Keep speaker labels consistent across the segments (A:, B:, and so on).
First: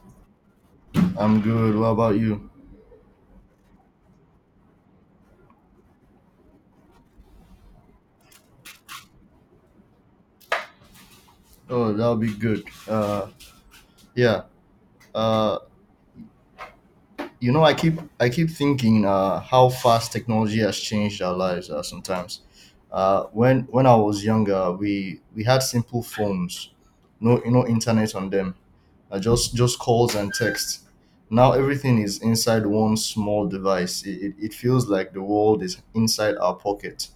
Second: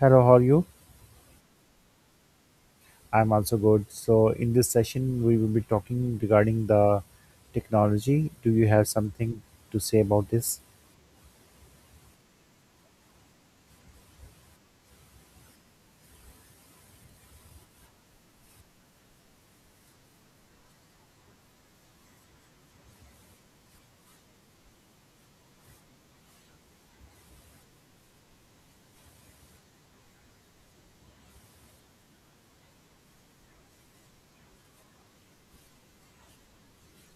A: Hello, how are you?
B: I'm good. What about you?
A: I'm also good. In this session, we will be talking regarding the technology. Do you have something to say about this?
B: Oh, that'll be good. Yeah. Uh, I keep thinking how fast technology has changed our lives. Sometimes, when I was younger, we had simple phones, no internet on them. Just calls and text. Now everything is inside one small device. It feels like the world is inside our pocket.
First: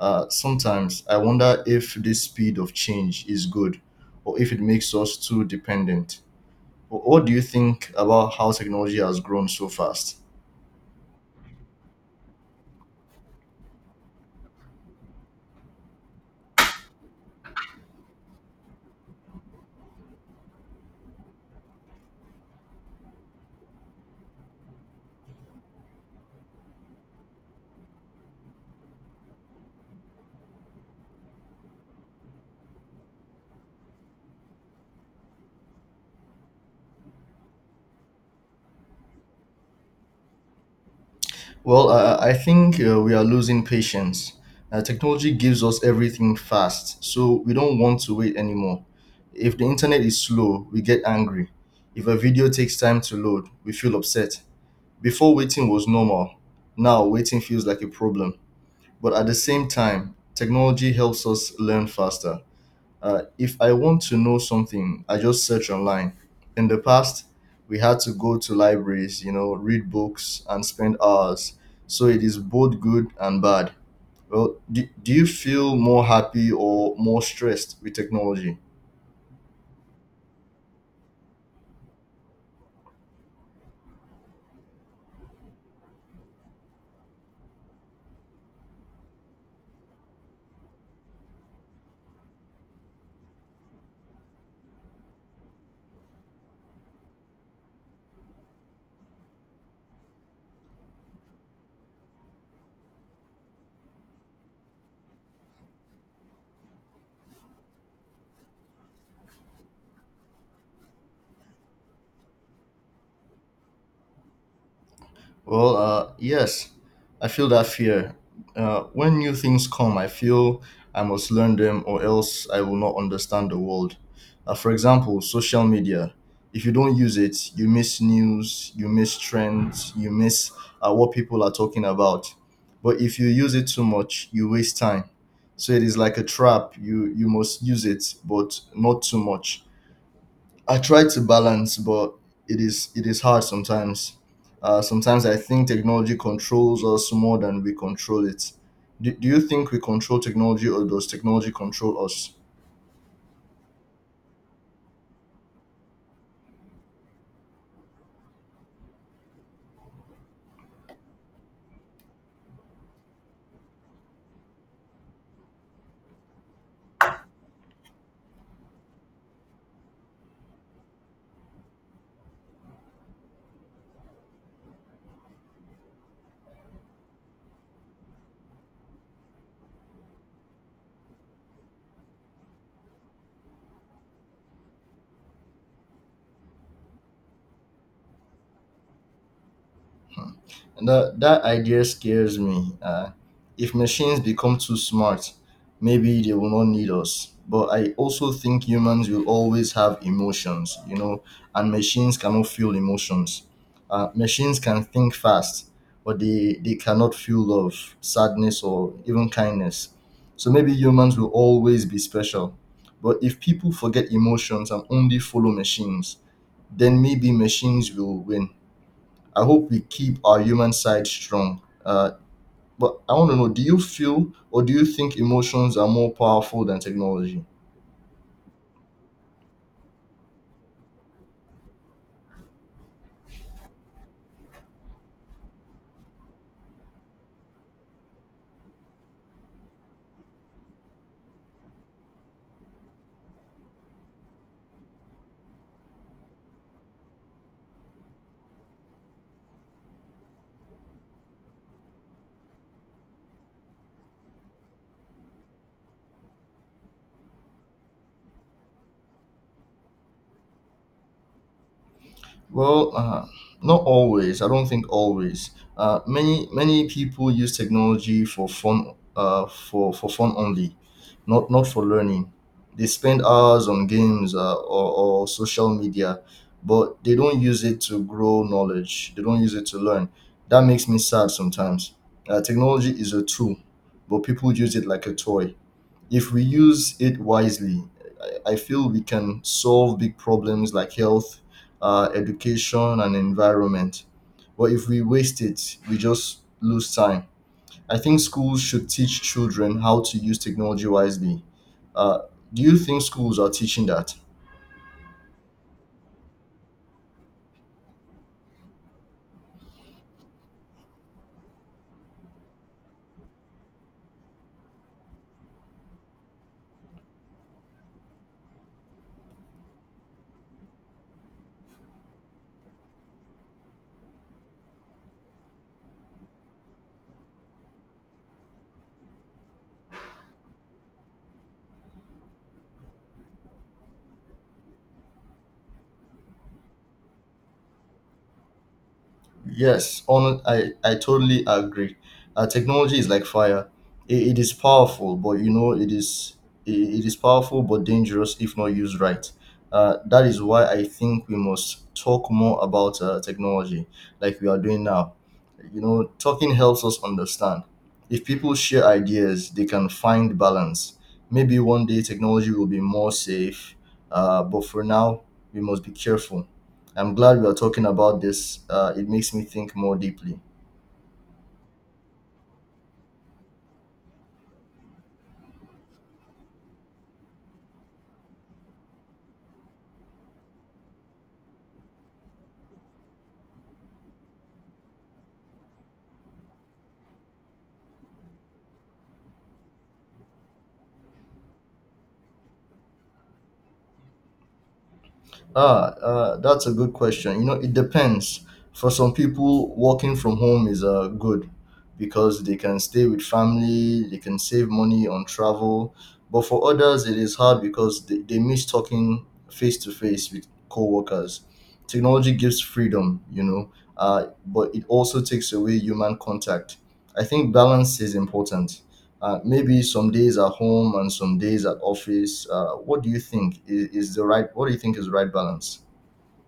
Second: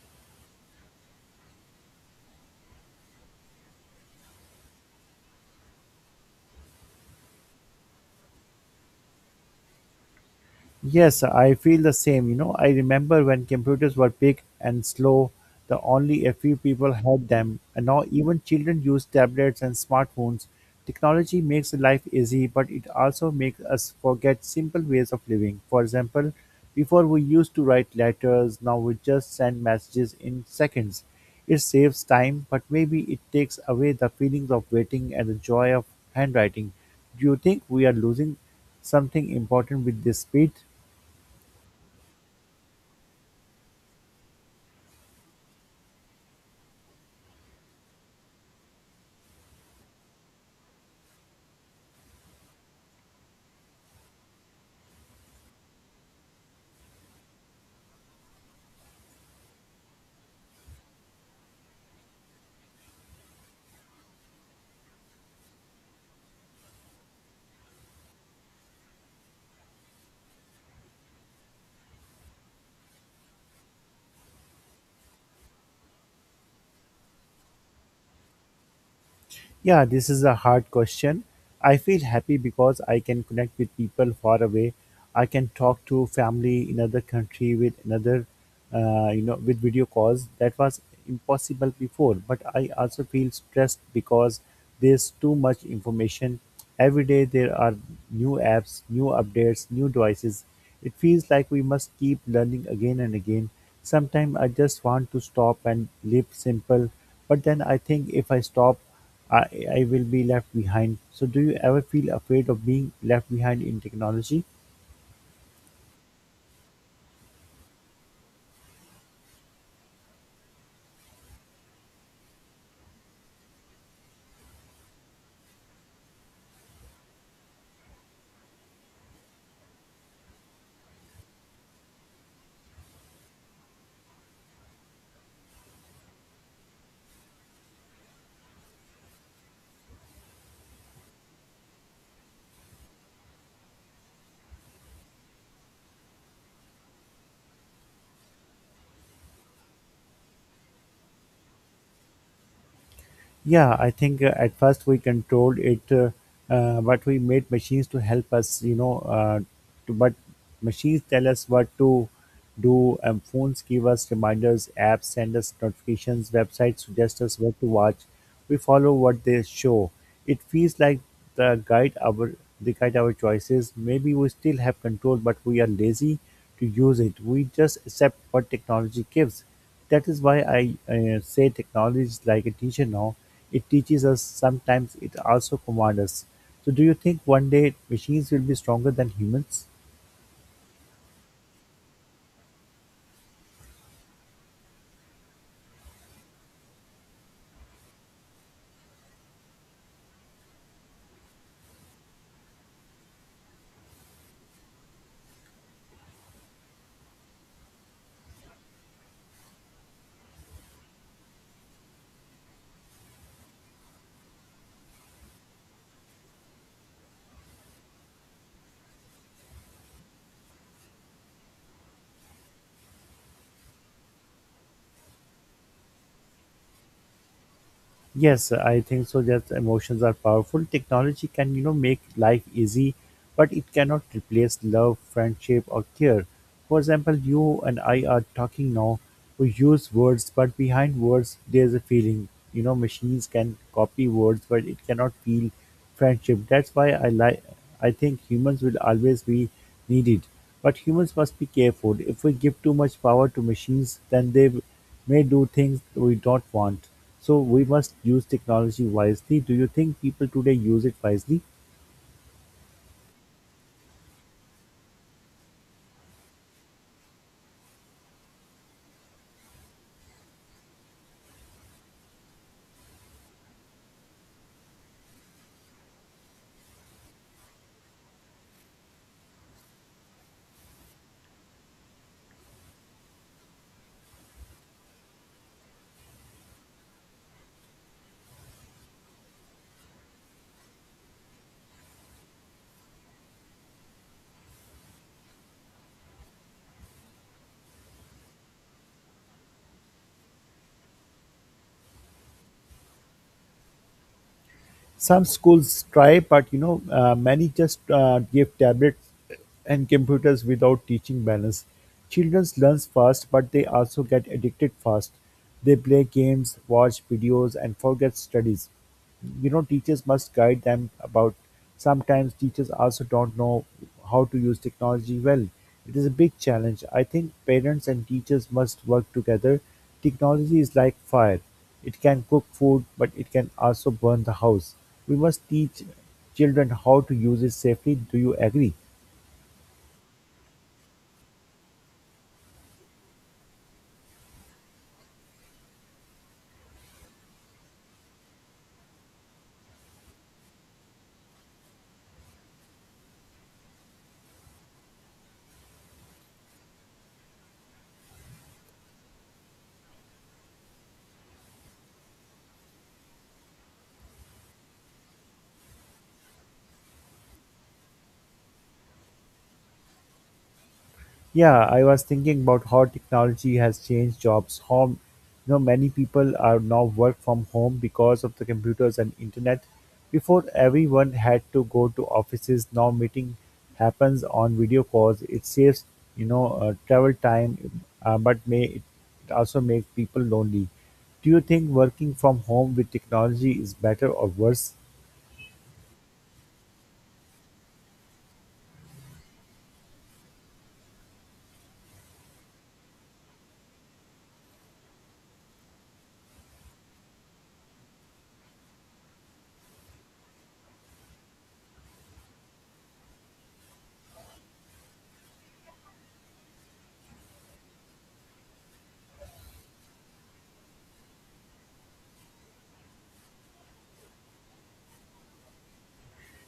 B: Sometimes I wonder if this speed of change is good or if it makes us too dependent. What do you think about how technology has grown so fast?
A: Yes, I feel the same. You know, I remember when computers were big and slow, the only a few people had them, and now even children use tablets and smartphones. Technology makes life easy, but it also makes us forget simple ways of living. For example, before we used to write letters, now we just send messages in seconds. It saves time, but maybe it takes away the feelings of waiting and the joy of handwriting. Do you think we are losing something important with this speed?
B: Well, I think we are losing patience. Technology gives us everything fast, so we don't want to wait anymore. If the internet is slow, we get angry. If a video takes time to load, we feel upset. Before waiting was normal, now waiting feels like a problem. But at the same time, technology helps us learn faster. If I want to know something, I just search online. In the past, we had to go to libraries, you know, read books and spend hours. So it is both good and bad. Well, do you feel more happy or more stressed with technology?
A: Yeah, this is a hard question. I feel happy because I can connect with people far away. I can talk to family in other country with another, you know, with video calls. That was impossible before. But I also feel stressed because there's too much information. Every day there are new apps, new updates, new devices. It feels like we must keep learning again and again. Sometimes I just want to stop and live simple, but then I think if I stop, I will be left behind. So, do you ever feel afraid of being left behind in technology?
B: Well, yes, I feel that fear. When new things come, I feel I must learn them or else I will not understand the world. For example, social media. If you don't use it, you miss news, you miss trends, you miss what people are talking about. But if you use it too much, you waste time. So it is like a trap. You must use it, but not too much. I try to balance, but it is hard sometimes. Sometimes I think technology controls us more than we control it. Do you think we control technology, or does technology control us?
A: Yeah, I think at first we controlled it, but we made machines to help us, you know. But machines tell us what to do, and phones give us reminders, apps send us notifications, websites suggest us what to watch. We follow what they show. It feels like the guide our they guide our choices. Maybe we still have control, but we are lazy to use it. We just accept what technology gives. That is why I say technology is like a teacher now. It teaches us, sometimes it also commands us. So, do you think one day machines will be stronger than humans?
B: Hmm. That idea scares me. If machines become too smart, maybe they will not need us. But I also think humans will always have emotions, you know, and machines cannot feel emotions. Machines can think fast, but they cannot feel love, sadness, or even kindness. So maybe humans will always be special. But if people forget emotions and only follow machines, then maybe machines will win. I hope we keep our human side strong. But I want to know, do you feel or do you think emotions are more powerful than technology?
A: Yes, I think so. That emotions are powerful. Technology can, you know, make life easy, but it cannot replace love, friendship, or care. For example, you and I are talking now. We use words, but behind words, there's a feeling. You know, machines can copy words, but it cannot feel friendship. That's why I like. I think humans will always be needed, but humans must be careful. If we give too much power to machines, then they may do things we don't want. So we must use technology wisely. Do you think people today use it wisely?
B: Well, not always. I don't think always. Many people use technology for fun, for fun only, not for learning. They spend hours on games or social media, but they don't use it to grow knowledge. They don't use it to learn. That makes me sad sometimes. Technology is a tool, but people use it like a toy. If we use it wisely, I feel we can solve big problems like health, education, and environment. But if we waste it, we just lose time. I think schools should teach children how to use technology wisely. Uh, do you think schools are teaching that?
A: Some schools try, but you know, many just give tablets and computers without teaching balance. Children learn fast, but they also get addicted fast. They play games, watch videos, and forget studies. You know, teachers must guide them about. Sometimes teachers also don't know how to use technology well. It is a big challenge. I think parents and teachers must work together. Technology is like fire. It can cook food, but it can also burn the house. We must teach children how to use it safely. Do you agree?
B: Yes, on I totally agree. Technology is like fire. It is powerful, but you know it is powerful but dangerous if not used right. That is why I think we must talk more about technology, like we are doing now. You know, talking helps us understand. If people share ideas, they can find balance. Maybe one day technology will be more safe, but for now, we must be careful. I'm glad we are talking about this. It makes me think more deeply.
A: Yeah, I was thinking about how technology has changed jobs. Home, you know, many people are now work from home because of the computers and internet. Before everyone had to go to offices, now meeting happens on video calls. It saves, you know, travel time, but may it also make people lonely. Do you think working from home with technology is better or worse?
B: Ah, that's a good question. You know, it depends. For some people, working from home is good because they can stay with family, they can save money on travel. But for others, it is hard because they miss talking face to face with coworkers. Technology gives freedom, you know, but it also takes away human contact. I think balance is important. Maybe some days at home and some days at office. What do you think is the right? What do you think is the right balance?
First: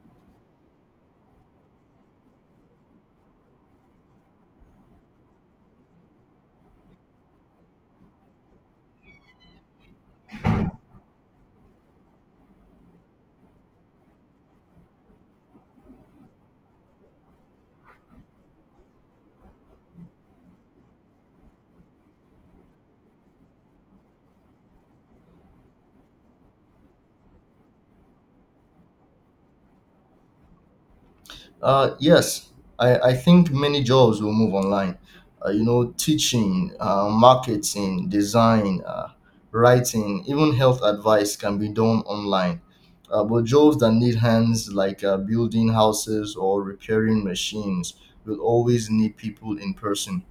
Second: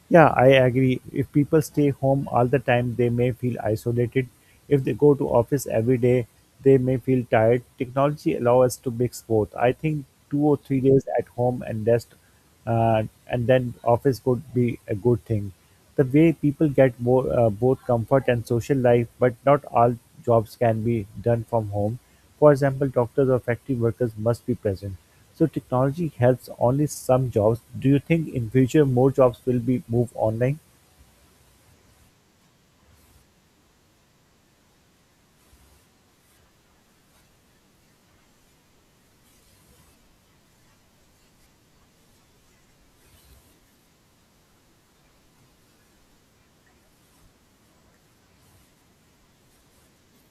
A: Yeah, I agree. If people stay home all the time, they may feel isolated. If they go to office every day, they may feel tired. Technology allows us to mix both. I think two or three days at home and rest, and then office would be a good thing. The way people get both comfort and social life but not all jobs can be done from home. For example, doctors or factory workers must be present. So technology helps only some jobs. Do you think in future more jobs will be moved online?
B: Yes, I think many jobs will move online. You know, teaching, marketing, design, writing, even health advice can be done online. But jobs that need hands, like building houses or repairing machines, will always need people in person.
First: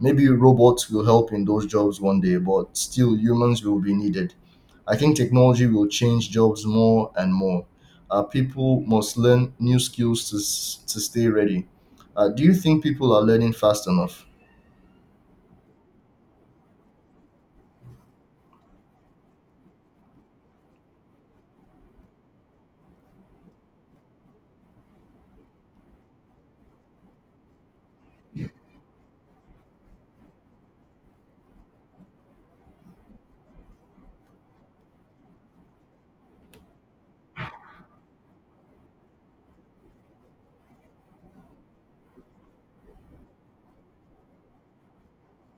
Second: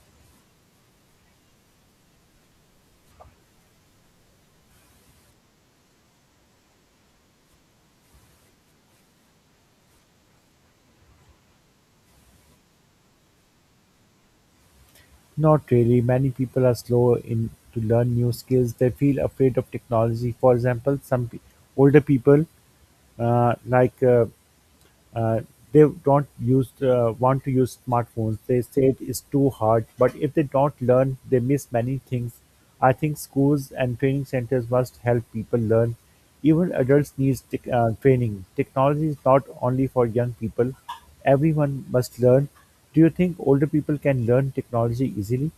B: Maybe robots will help in those jobs one day, but still humans will be needed. I think technology will change jobs more and more. People must learn new skills to, to stay ready. Do you think people are learning fast enough?
A: Not really. Many people are slow in to learn new skills. They feel afraid of technology. For example, older people uh, like uh, uh, they don't use want to use smartphones. They say it's too hard, but if they don't learn, they miss many things. I think schools and training centers must help people learn. Even adults need tech training. Technology is not only for young people. Everyone must learn. Do you think older people can learn technology easily?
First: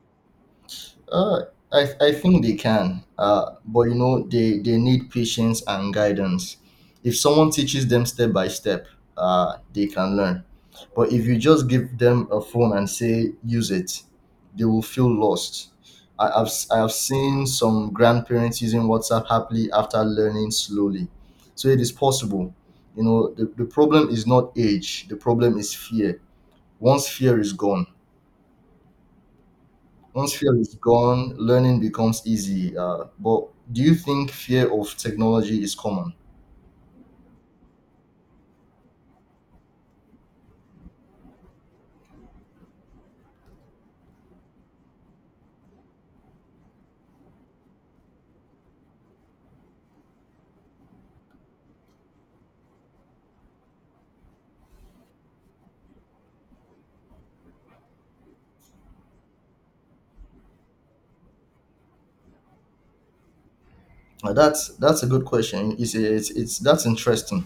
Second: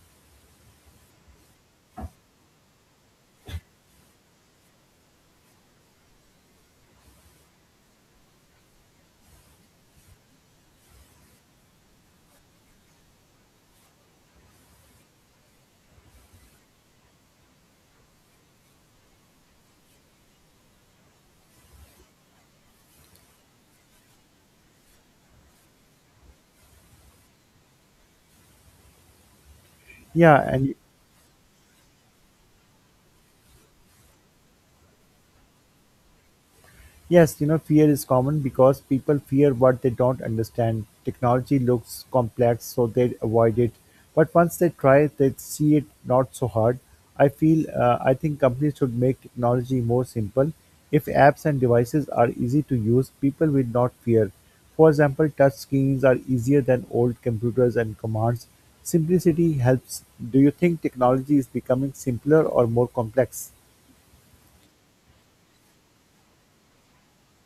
B: Uh, I think they can, but you know, they need patience and guidance. If someone teaches them step by step, they can learn. But if you just give them a phone and say, use it, they will feel lost. I've, I've seen some grandparents using WhatsApp happily after learning slowly. So it is possible. You know, the problem is not age, the problem is fear. Once fear is gone, Once
A: Yeah,
B: fear is
A: and
B: gone, learning becomes easy. But do you think fear of technology is common?
A: Yes, you know, fear is common because people fear what they don't understand. Technology looks complex, so they avoid it. But once they try, they see it not so hard. I think companies should make technology more simple. If apps and devices are easy to use, people will not fear. For example, touch screens are easier than old computers and commands. Simplicity helps. Do you think technology is becoming simpler or more complex?
B: That's a good question. It's that's interesting.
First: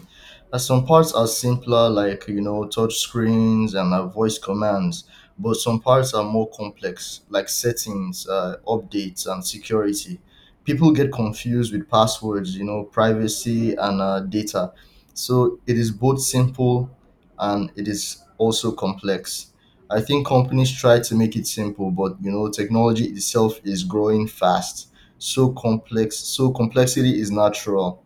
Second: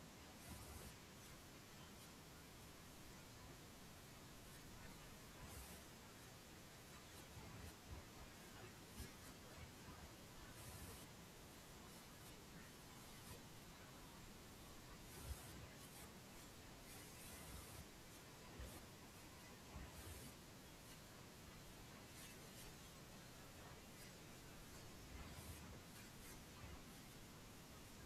B: Some parts are simpler, like you know, touch screens and voice commands, but some parts are more complex, like settings, updates, and security. People get confused with passwords, you know, privacy and data. So it is both simple and it is also complex. I think companies try to make it simple, but you know, technology itself is growing fast, so complexity is natural.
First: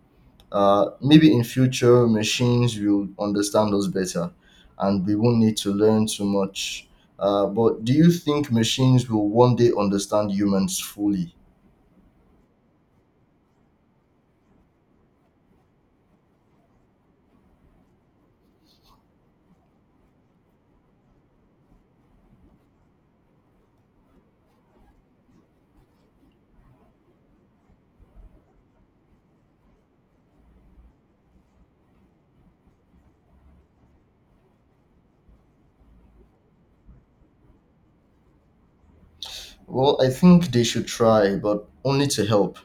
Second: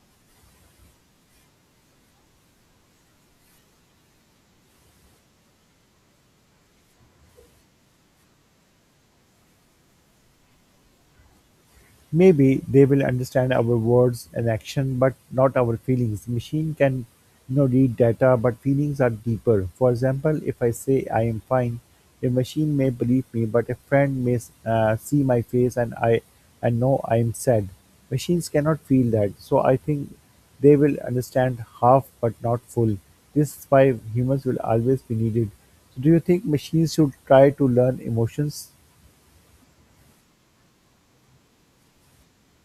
B: Maybe in future machines will understand us better, and we won't need to learn too much. But do you think machines will one day understand humans fully?
A: Maybe they will understand our words and action, but not our feelings. Machine can, you know, read data, but feelings are deeper. For example, if I say I am fine, a machine may believe me, but a friend may see my face and know I am sad. Machines cannot feel that, so I think they will understand half but not full. This is why humans will always be needed. So do you think machines should try to learn emotions?
B: Well, I think they should try, but only to help,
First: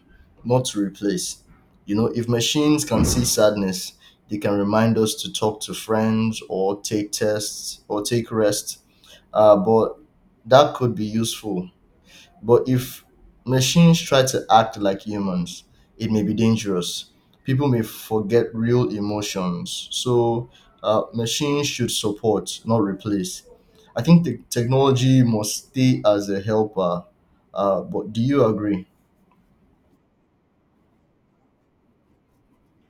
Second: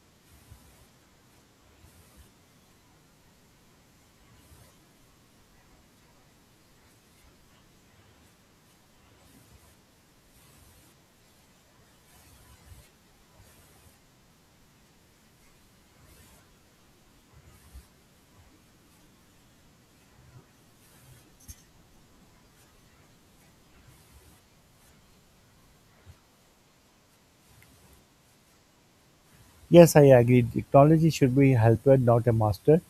B: not to replace. You know, if machines can see sadness, they can remind us to talk to friends or take tests or take rest. But that could be useful. But if machines try to act like humans, it may be dangerous. People may forget real emotions. So machines should support, not replace. I think the technology must stay as a helper. But do you agree?
A: Yes, I agree. Technology should be a helper, not a master.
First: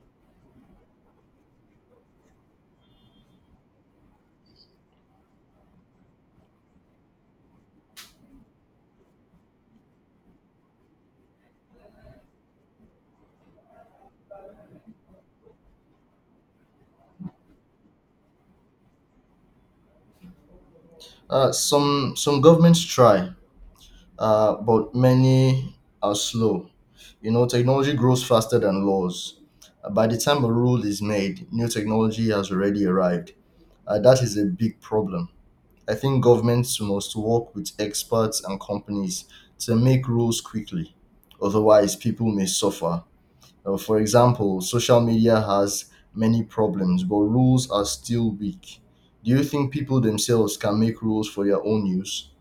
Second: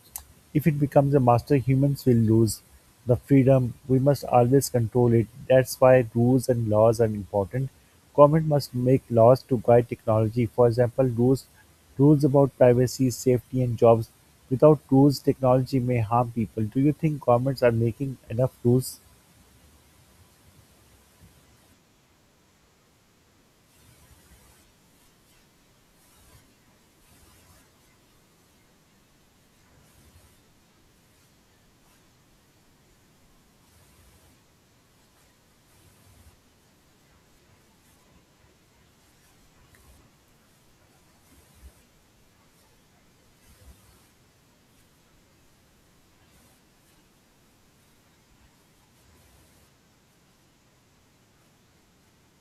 A: If it becomes a master, humans will lose the freedom. We must always control it. That's why rules and laws are important. Government must make laws to guide technology. For example, rules about privacy, safety, and jobs. Without rules, technology may harm people. Do you think governments are making enough rules?
B: Some governments try, but many are slow. You know, technology grows faster than laws. By the time a rule is made, new technology has already arrived. That is a big problem. I think governments must work with experts and companies to make rules quickly. Otherwise, people may suffer. For example, social media has many problems, but rules are still weak. Do you think people themselves can make rules for their own use?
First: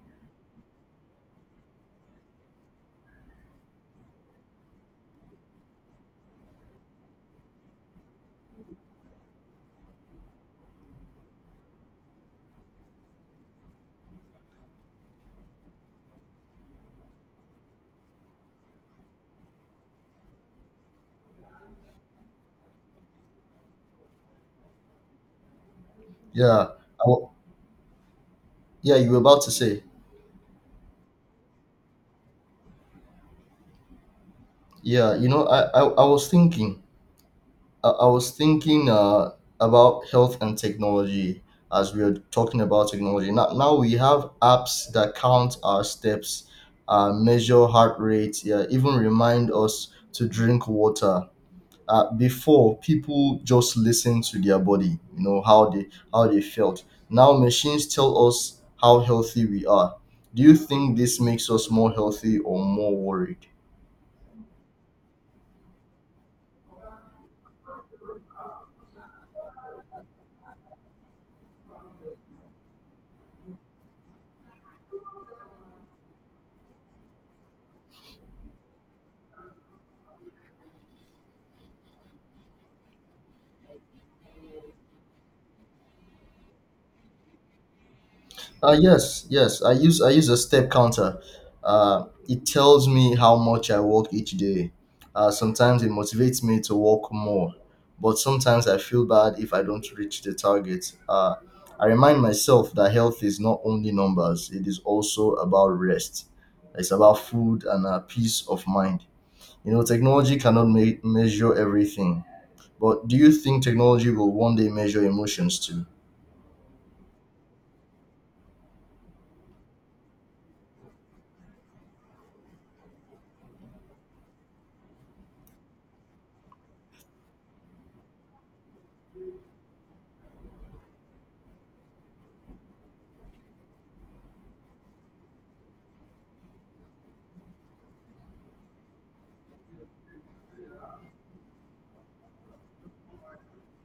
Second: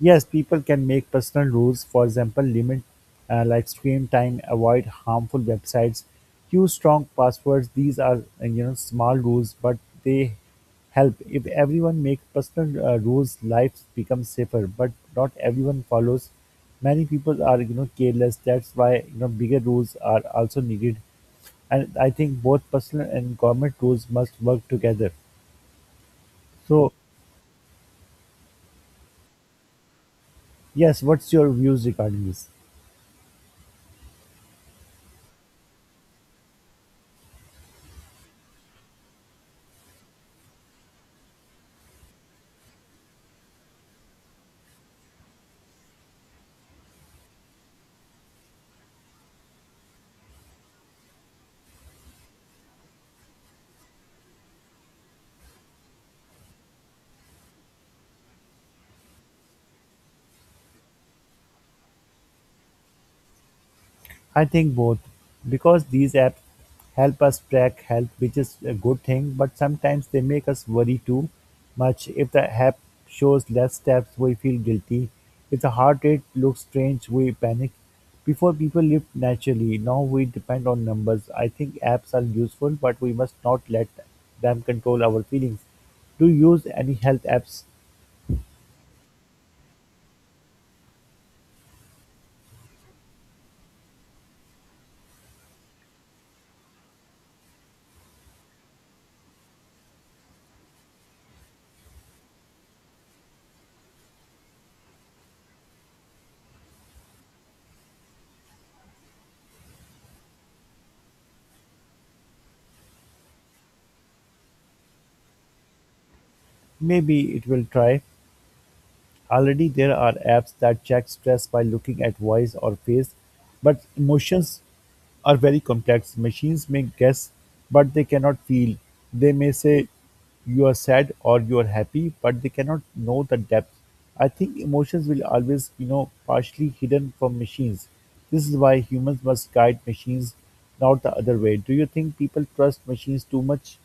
A: Yes, people can make personal rules. For example, limit like screen time, avoid harmful websites, use strong passwords. These are small rules, but they help. If everyone make personal rules, life becomes safer. But not everyone follows. Many people are you know careless. That's why you know bigger rules are also needed. And I think both personal and government rules must work together.
B: Yeah,
A: So
B: I wa- yeah, you were about to say.
A: yes, what's your views regarding this?
B: Yeah, you know, I was thinking, I was thinking about health and technology, as we are talking about technology. Now we have apps that count our steps, measure heart rate, yeah, even remind us to drink water. Before, people just listened to their body, you know, how they felt. Now machines tell us how healthy we are. Do you think this makes us more healthy or more worried?
A: I think both, because these apps help us track health, which is a good thing, but sometimes they make us worry too much. If the app shows less steps, we feel guilty. If the heart rate looks strange, we panic. Before people lived naturally, now we depend on numbers. I think apps are useful, but we must not let them control our feelings. Do you use any health apps?
B: Yes. I use a step counter. It tells me how much I walk each day. Sometimes it motivates me to walk more, but sometimes I feel bad if I don't reach the target. I remind myself that health is not only numbers; it is also about rest. It's about food and peace of mind. You know, technology cannot measure everything, but do you think technology will one day measure emotions too?
A: Maybe it will try. Already there are apps that check stress by looking at voice or face, but emotions are very complex. Machines may guess, but they cannot feel. They may say you are sad or you are happy, but they cannot know the depth. I think emotions will always, you know, partially hidden from machines. This is why humans must guide machines, not the other way. Do you think people trust machines too much?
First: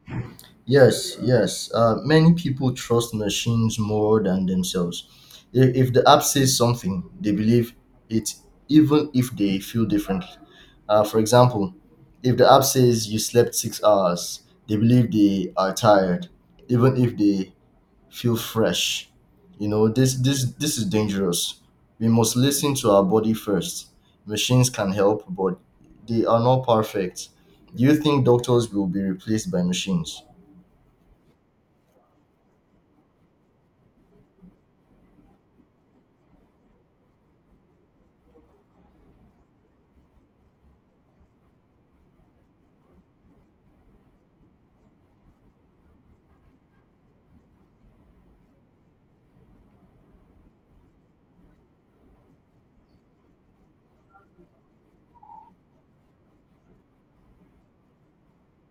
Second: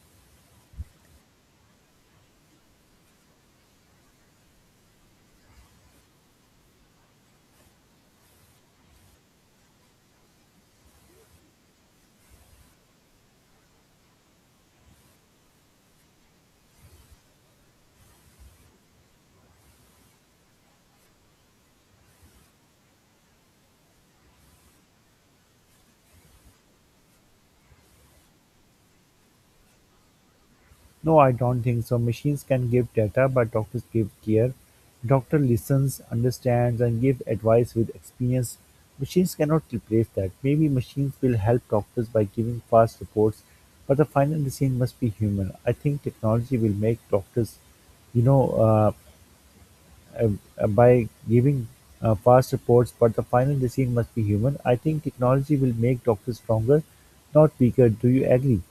B: Yes, yes. Many people trust machines more than themselves. If the app says something, they believe it, even if they feel differently. For example, if the app says you slept 6 hours, they believe they are tired, even if they feel fresh. You know this is dangerous. We must listen to our body first. Machines can help, but they are not perfect. Do you think doctors will be replaced by machines?
A: No, I don't think so. Machines can give data, but doctors give care. Doctor listens, understands, and give advice with experience. Machines cannot replace that. Maybe machines will help doctors by giving fast reports, but the final decision must be human. I think technology will make doctors, you know, uh, by giving fast reports, but the final decision must be human. I think technology will make doctors stronger, not weaker. Do you agree?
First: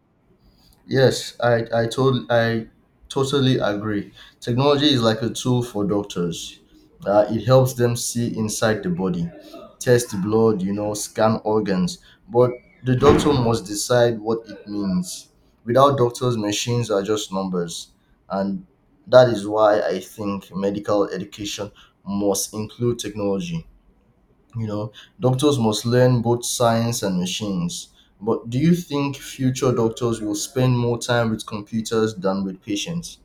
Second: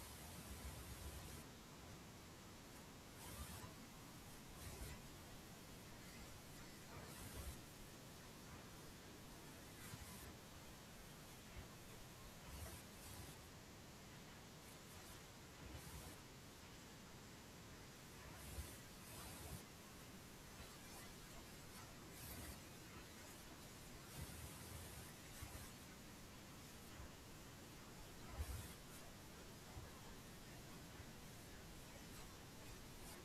B: Yes, I totally agree. Technology is like a tool for doctors. It helps them see inside the body, test the blood, you know, scan organs. But the doctor must decide what it means. Without doctors, machines are just numbers, and that is why I think medical education must include technology. You know, doctors must learn both science and machines. But do you think future doctors will spend more time with computers than with patients?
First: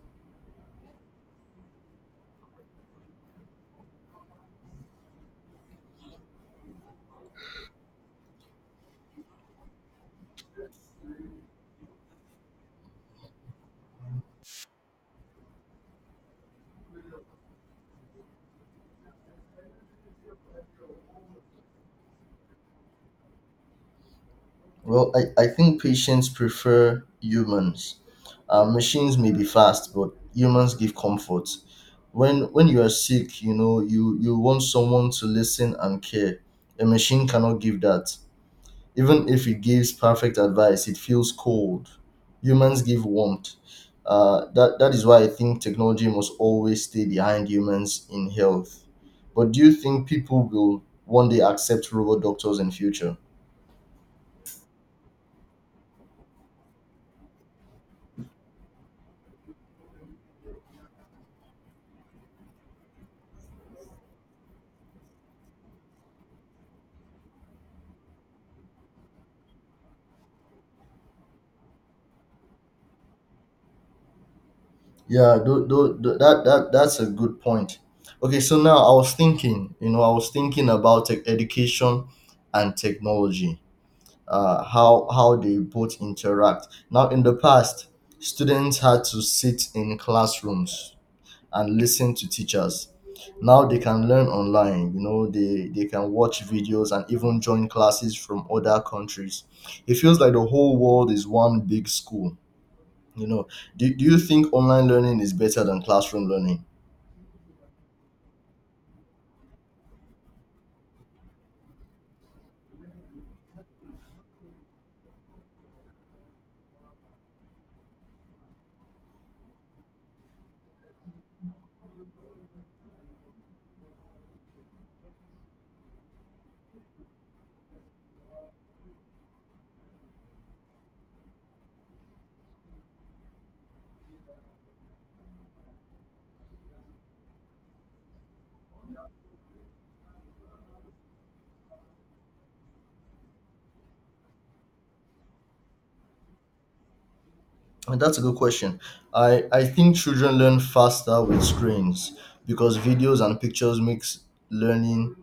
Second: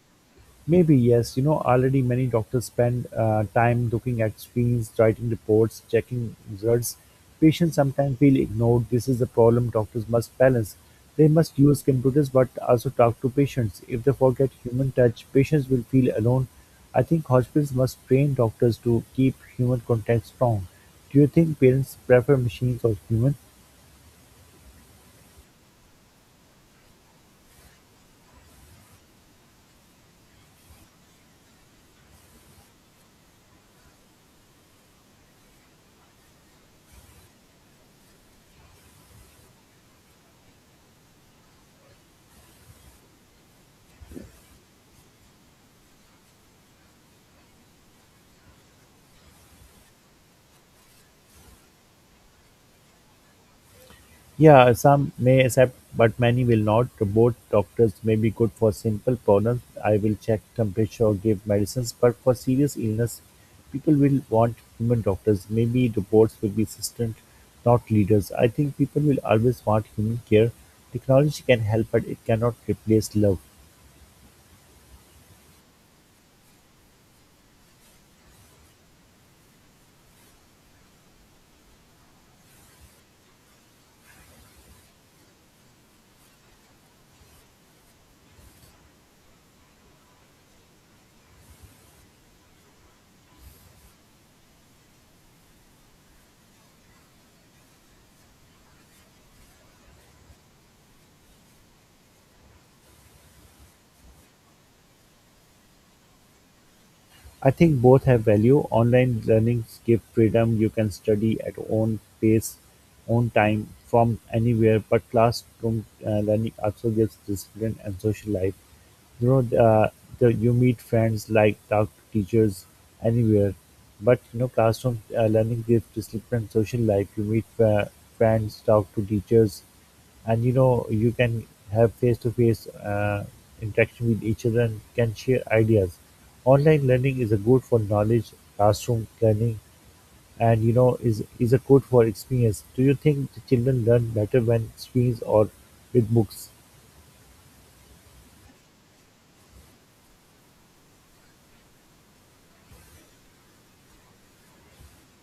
A: Maybe, yes. You know, already many doctors spend time looking at screens, writing reports, checking results. Patients sometimes feel ignored. This is a problem doctors must balance. They must use computers but also talk to patients. If they forget human touch, patients will feel alone. I think hospitals must train doctors to keep human contact strong. Do you think parents prefer machines or human?
B: Well, I think patients prefer humans. Machines may be fast, but humans give comfort. When you are sick, you know you want someone to listen and care. A machine cannot give that. Even if it gives perfect advice, it feels cold. Humans give warmth. That is why I think technology must always stay behind humans in health. But do you think people will one day accept robot doctors in future?
A: Yeah, some may accept, but many will not. Both doctors may be good for simple problems. I will check temperature or give medicines, but for serious illness, people will want human doctors. Maybe robots will be assistant, not leaders. I think people will always want human care. Technology can help, but it cannot replace love.
B: Yeah, that's a good point. Okay, so now I was thinking, you know, I was thinking about tech education and technology, how they both interact. Now, in the past, students had to sit in classrooms and listen to teachers. Now they can learn online. You know, they can watch videos and even join classes from other countries. It feels like the whole world is one big school. You know, do you think online learning is better than classroom learning?
A: I think both have value. Online learnings give freedom. You can study at own pace, own time, from anywhere. But classroom learning also gives discipline and social life. You know, you meet friends like talk to teachers anywhere, but you know, classroom learning gives this social life. You meet friends, talk to teachers, and you know, you can have face to face interaction with each other and can share ideas. Online learning is a good for knowledge, classroom learning, and you know, is a good for experience. Do you think the children learn better when screens or with books?
B: And that's a good question. I think children learn faster with screens because videos and pictures makes learning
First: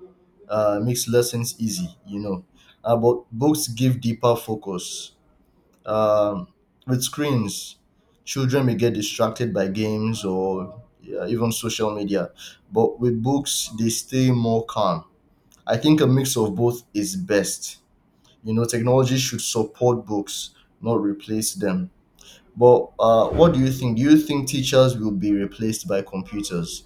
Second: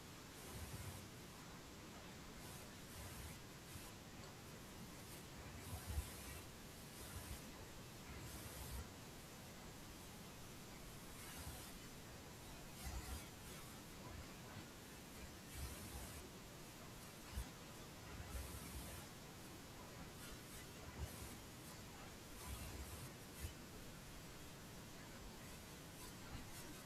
B: makes lessons easy. But books give deeper focus. Um, with screens, children may get distracted by games or, yeah, even social media. But with books, they stay more calm. I think a mix of both is best. You know, technology should support books, not replace them. But what do you think? Do you think teachers will be replaced by computers?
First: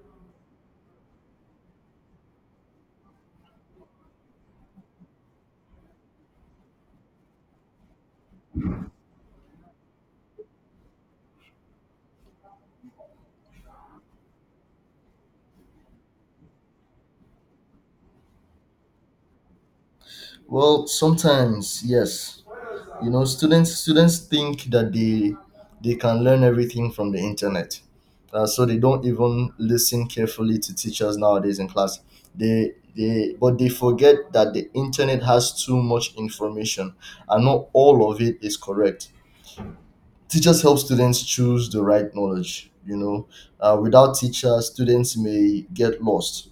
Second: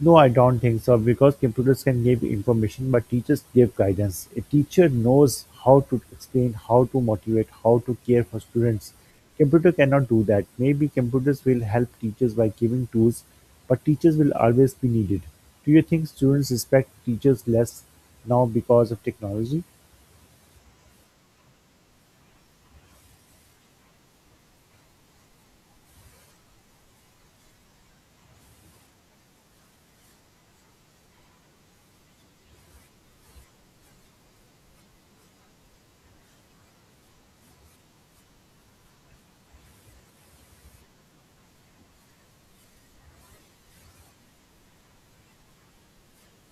A: No, I don't think so because computers can give information, but teachers give guidance. A teacher knows how to explain, how to motivate, how to care for students. Computer cannot do that. Maybe computers will help teachers by giving tools, but teachers will always be needed. Do you think students respect teachers less now because of technology?
B: Well, sometimes, yes, you know, students think that they can learn everything from the internet, so they don't even listen carefully to teachers nowadays in class. They they but they forget that the internet has too much information and not all of it is correct. Teachers help students choose the right knowledge, you know. Without teachers, students may get lost.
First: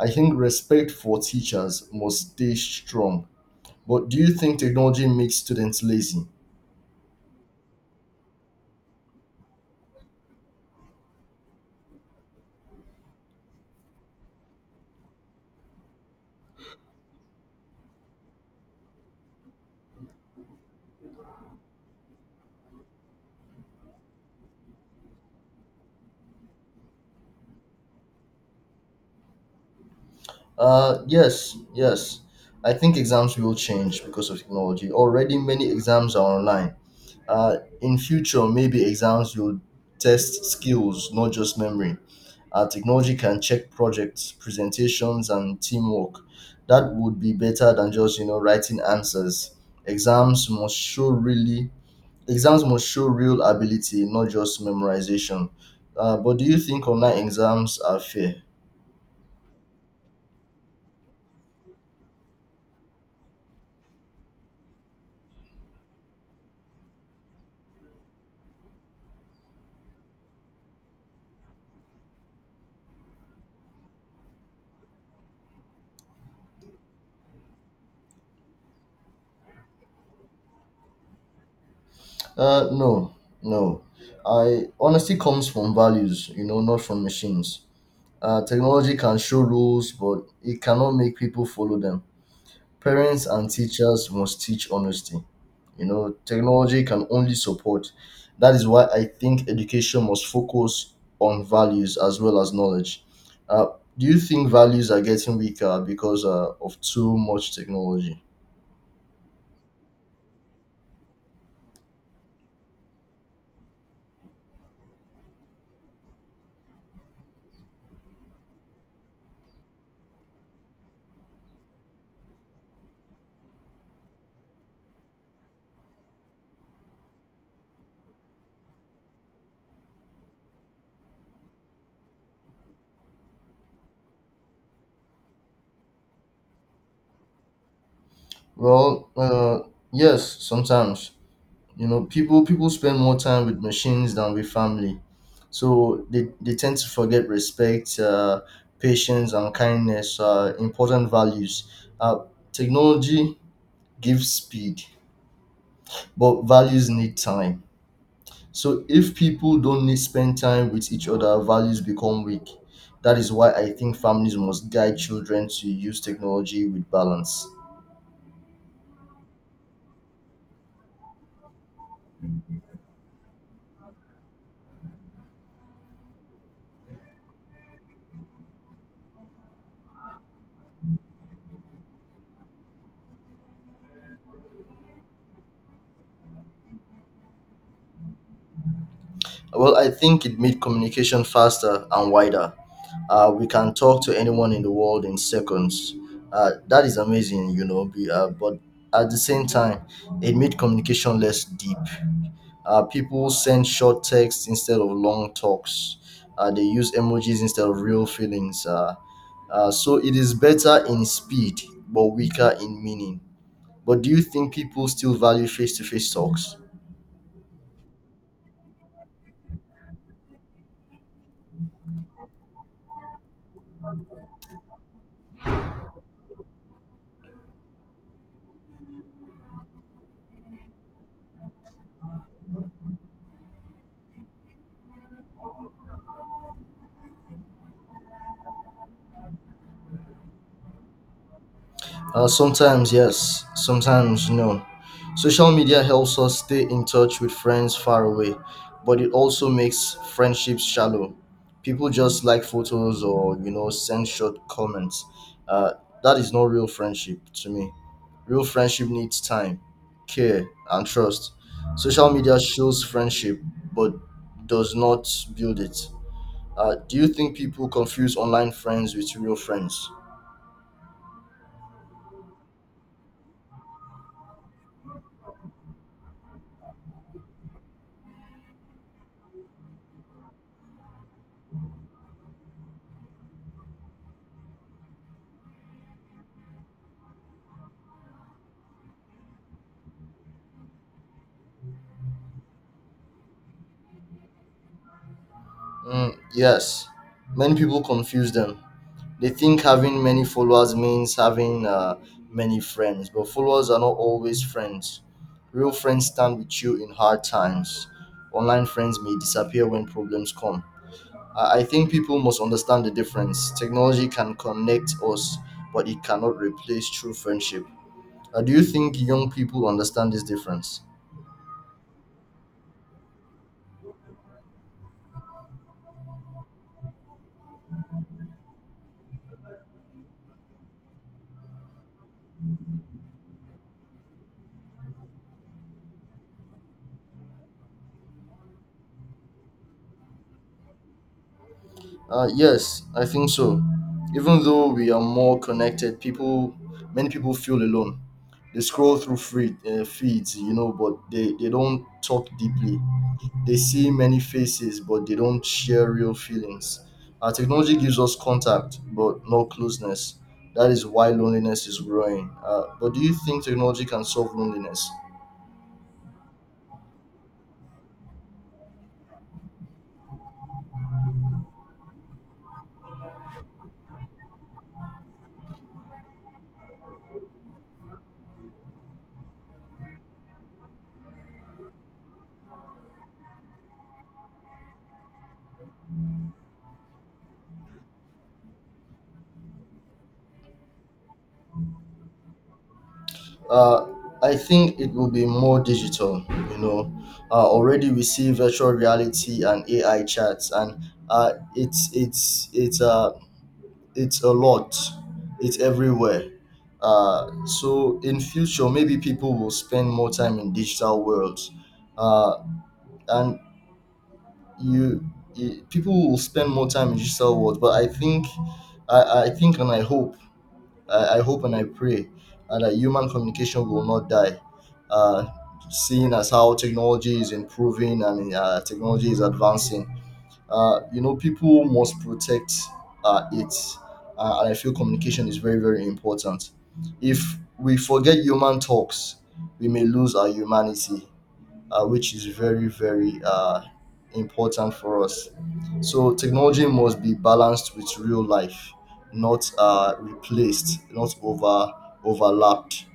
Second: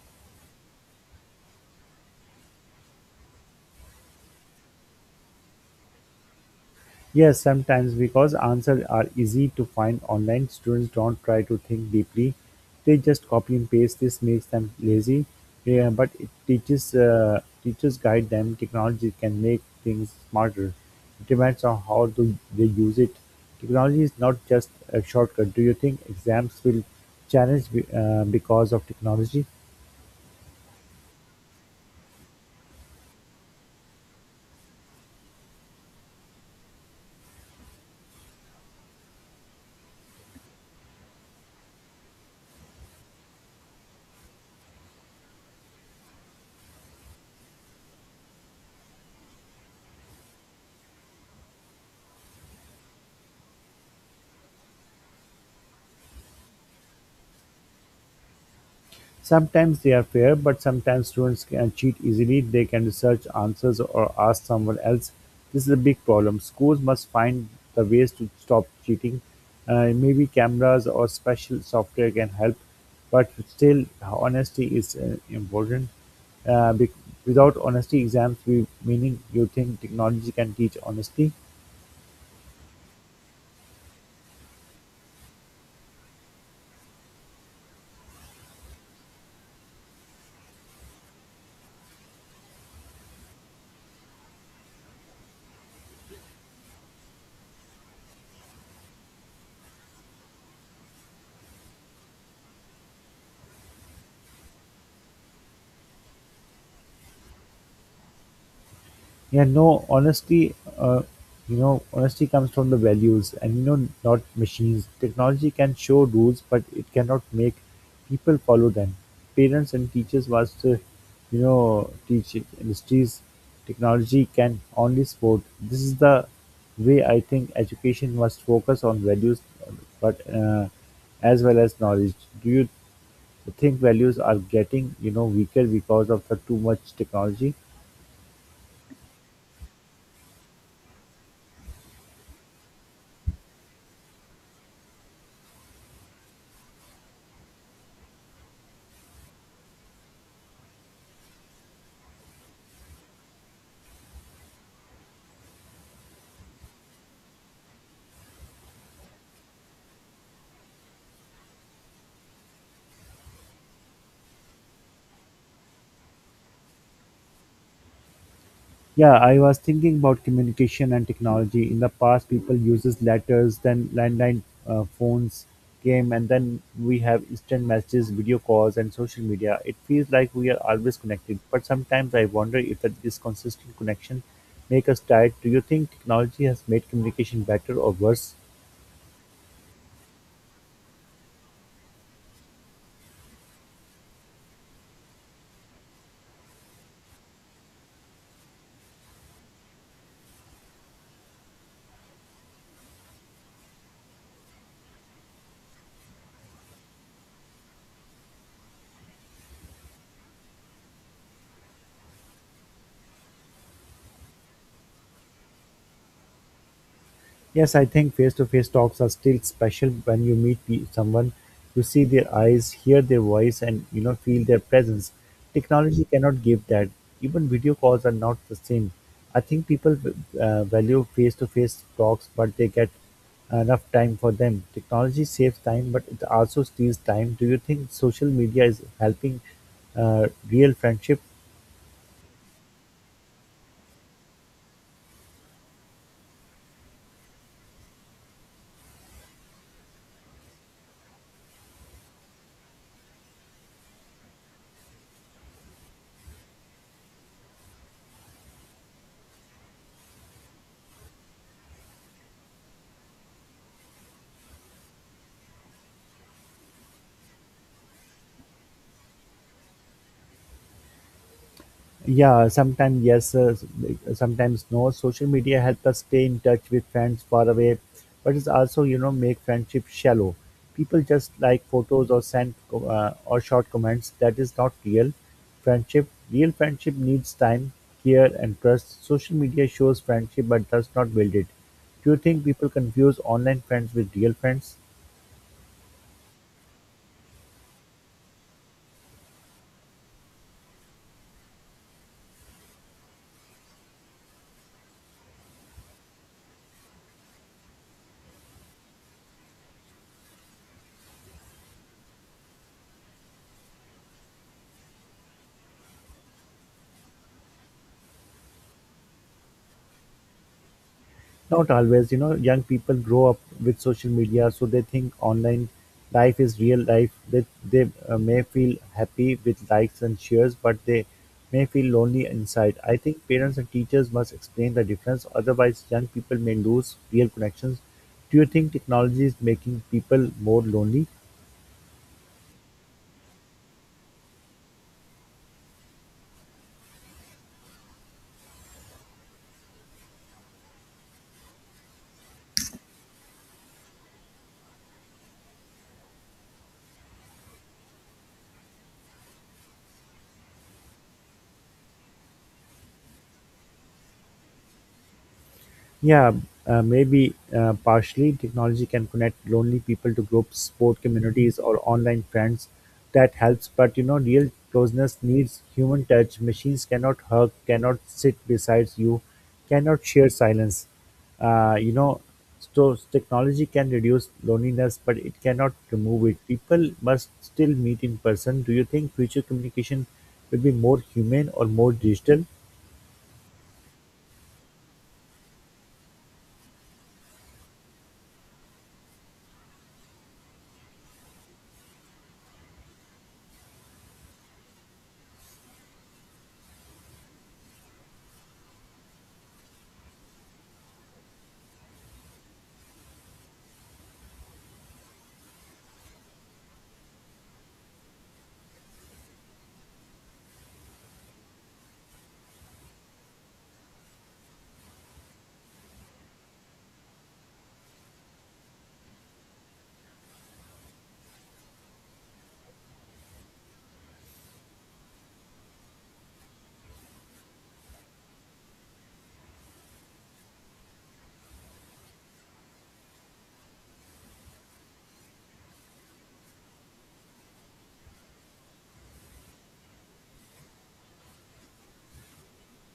B: I think respect for teachers must stay strong. But do you think technology makes students lazy?
A: Yes, sometimes because answers are easy to find online, students don't try to think deeply. They just copy and paste. This makes them lazy, yeah, but it teaches teachers guide them. Technology can make things smarter. It depends on how do they use it. Technology is not just a shortcut. Do you think exams will because of technology?
B: Yes. I think exams will change because of technology. Already, many exams are online. In future, maybe exams will test skills, not just memory. Technology can check projects, presentations, and teamwork. That would be better than just, you know, writing answers. Exams must show really. Exams must show real ability, not just memorization. But do you think online exams are fair?
A: Sometimes they are fair, but sometimes students can cheat easily. They can research answers or ask someone else. This is a big problem. Schools must find the ways to stop cheating. Maybe cameras or special software can help, but still, honesty is important. Without honesty, exams will meaning you think technology can teach honesty.
B: Uh, no, no. I Honesty comes from values, you know, not from machines. Technology can show rules, but it cannot make people follow them. Parents and teachers must teach honesty. You know, technology can only support. That is why I think education must focus on values as well as knowledge. Uh, do you think values are getting weaker because of too much technology?
A: Yeah, no, honesty, you know, honesty comes from the values and, you know, not machines. Technology can show rules, but it cannot make people follow them. Parents and teachers must, you know, teach it. Industries, technology can only support. This is the way I think education must focus on values, but as well as knowledge. Do you think values are getting, you know, weaker because of the too much technology?
B: Well, yes, sometimes, you know, people spend more time with machines than with family, so they tend to forget respect, patience, and kindness, important values uh, technology gives speed, but values need time. So if people don't need spend time with each other, values become weak. That is why I think families must guide children to use technology with balance.
A: Yeah, I was thinking about communication and technology. In the past, people uses letters, then landline phones came, and then we have instant messages, video calls, and social media. It feels like we are always connected, but sometimes I wonder if that this consistent connection make us tired. Do you think technology has made communication better or worse?
B: Well, I think it made communication faster and wider. We can talk to anyone in the world in seconds. That is amazing, you know. But at the same time, it made communication less deep. People send short texts instead of long talks. They use emojis instead of real feelings. So it is better in speed, but weaker in meaning. But do you think people still value face to face talks?
A: Yes, I think face-to-face talks are still special when you meet someone, you see their eyes, hear their voice, and you know feel their presence. Technology cannot give that. Even video calls are not the same. I think people value face-to-face talks, but they get enough time for them. Technology saves time, but it also steals time. Do you think social media is helping real friendship?
B: Sometimes yes, sometimes no. Social media helps us stay in touch with friends far away, but it also makes friendships shallow. People just like photos or, you know, send short comments. Uh, that is not real friendship to me. Real friendship needs time, care, and trust. Social media shows friendship but does not build it. Do you think people confuse online friends with real friends?
A: Yeah, sometimes yes, sometimes no. Social media help us stay in touch with friends far away, but it's also you know make friendship shallow. People just like photos or or short comments. That is not real friendship. Real friendship needs time, care, and trust. Social media shows friendship but does not build it. Do you think people confuse online friends with real friends?
B: Mm, yes, many people confuse them. They think having many followers means having many friends, but followers are not always friends. Real friends stand with you in hard times. Online friends may disappear when problems come. I think people must understand the difference. Technology can connect us, but it cannot replace true friendship. Do you think young people understand this difference?
A: Not always, you know, young people grow up with social media, so they think online life is real life. They may feel happy with likes and shares, but they may feel lonely inside. I think parents and teachers must explain the difference, otherwise, young people may lose real connections. Do you think technology is making people more lonely?
B: Yes, I think so. Even though we are more connected, many people feel alone. They scroll through feeds, you know, but they don't talk deeply. They see many faces, but they don't share real feelings. Our technology gives us contact, but no closeness. That is why loneliness is growing. But do you think technology can solve loneliness?
A: Yeah, maybe partially technology can connect lonely people to groups, sport communities, or online friends. That helps, but you know, real closeness needs human touch. Machines cannot hug, cannot sit beside you, cannot share silence. You know, so technology can reduce loneliness, but it cannot remove it. People must still meet in person. Do you think future communication will be more human or more digital?
B: Uh, I think it will be more digital, you know. Already we see virtual reality and AI chats, and uh, it's it's it's uh, it's a lot. It's everywhere. So in future, maybe people will spend more time in digital worlds, uh, and you, you people will spend more time in digital worlds. But I think, and I hope and I pray that human communication will not die. Uh, seeing as how technology is improving and, technology is advancing, you know, people must protect it. And I feel communication is very, very important. If we forget human talks, we may lose our humanity, which is very, very important for us. So technology must be balanced with real life, not replaced, not overlapped,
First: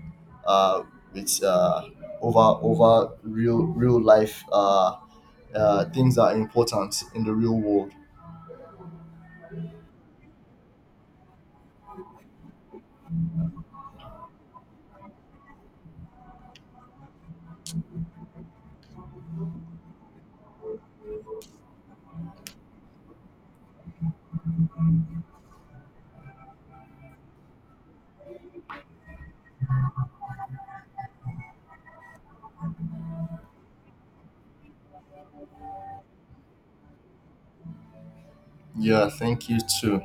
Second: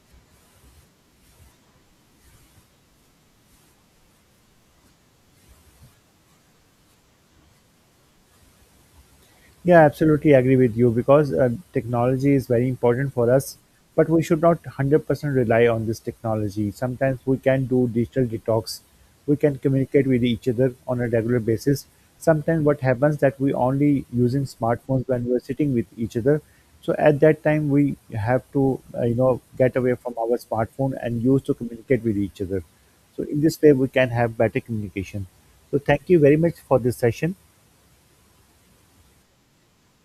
B: uh, with over over real life, things that are important in the real world.
A: Yeah, absolutely agree with you because technology is very important for us, but we should not 100% rely on this technology. Sometimes we can do digital detox. We can communicate with each other on a regular basis. Sometimes what happens that we only using smartphones when we're sitting with each other. So at that time we have to you know get away from our smartphone and use to communicate with each other. So in this way we can have better communication. So thank you very much for this session.
B: Yeah, thank you too.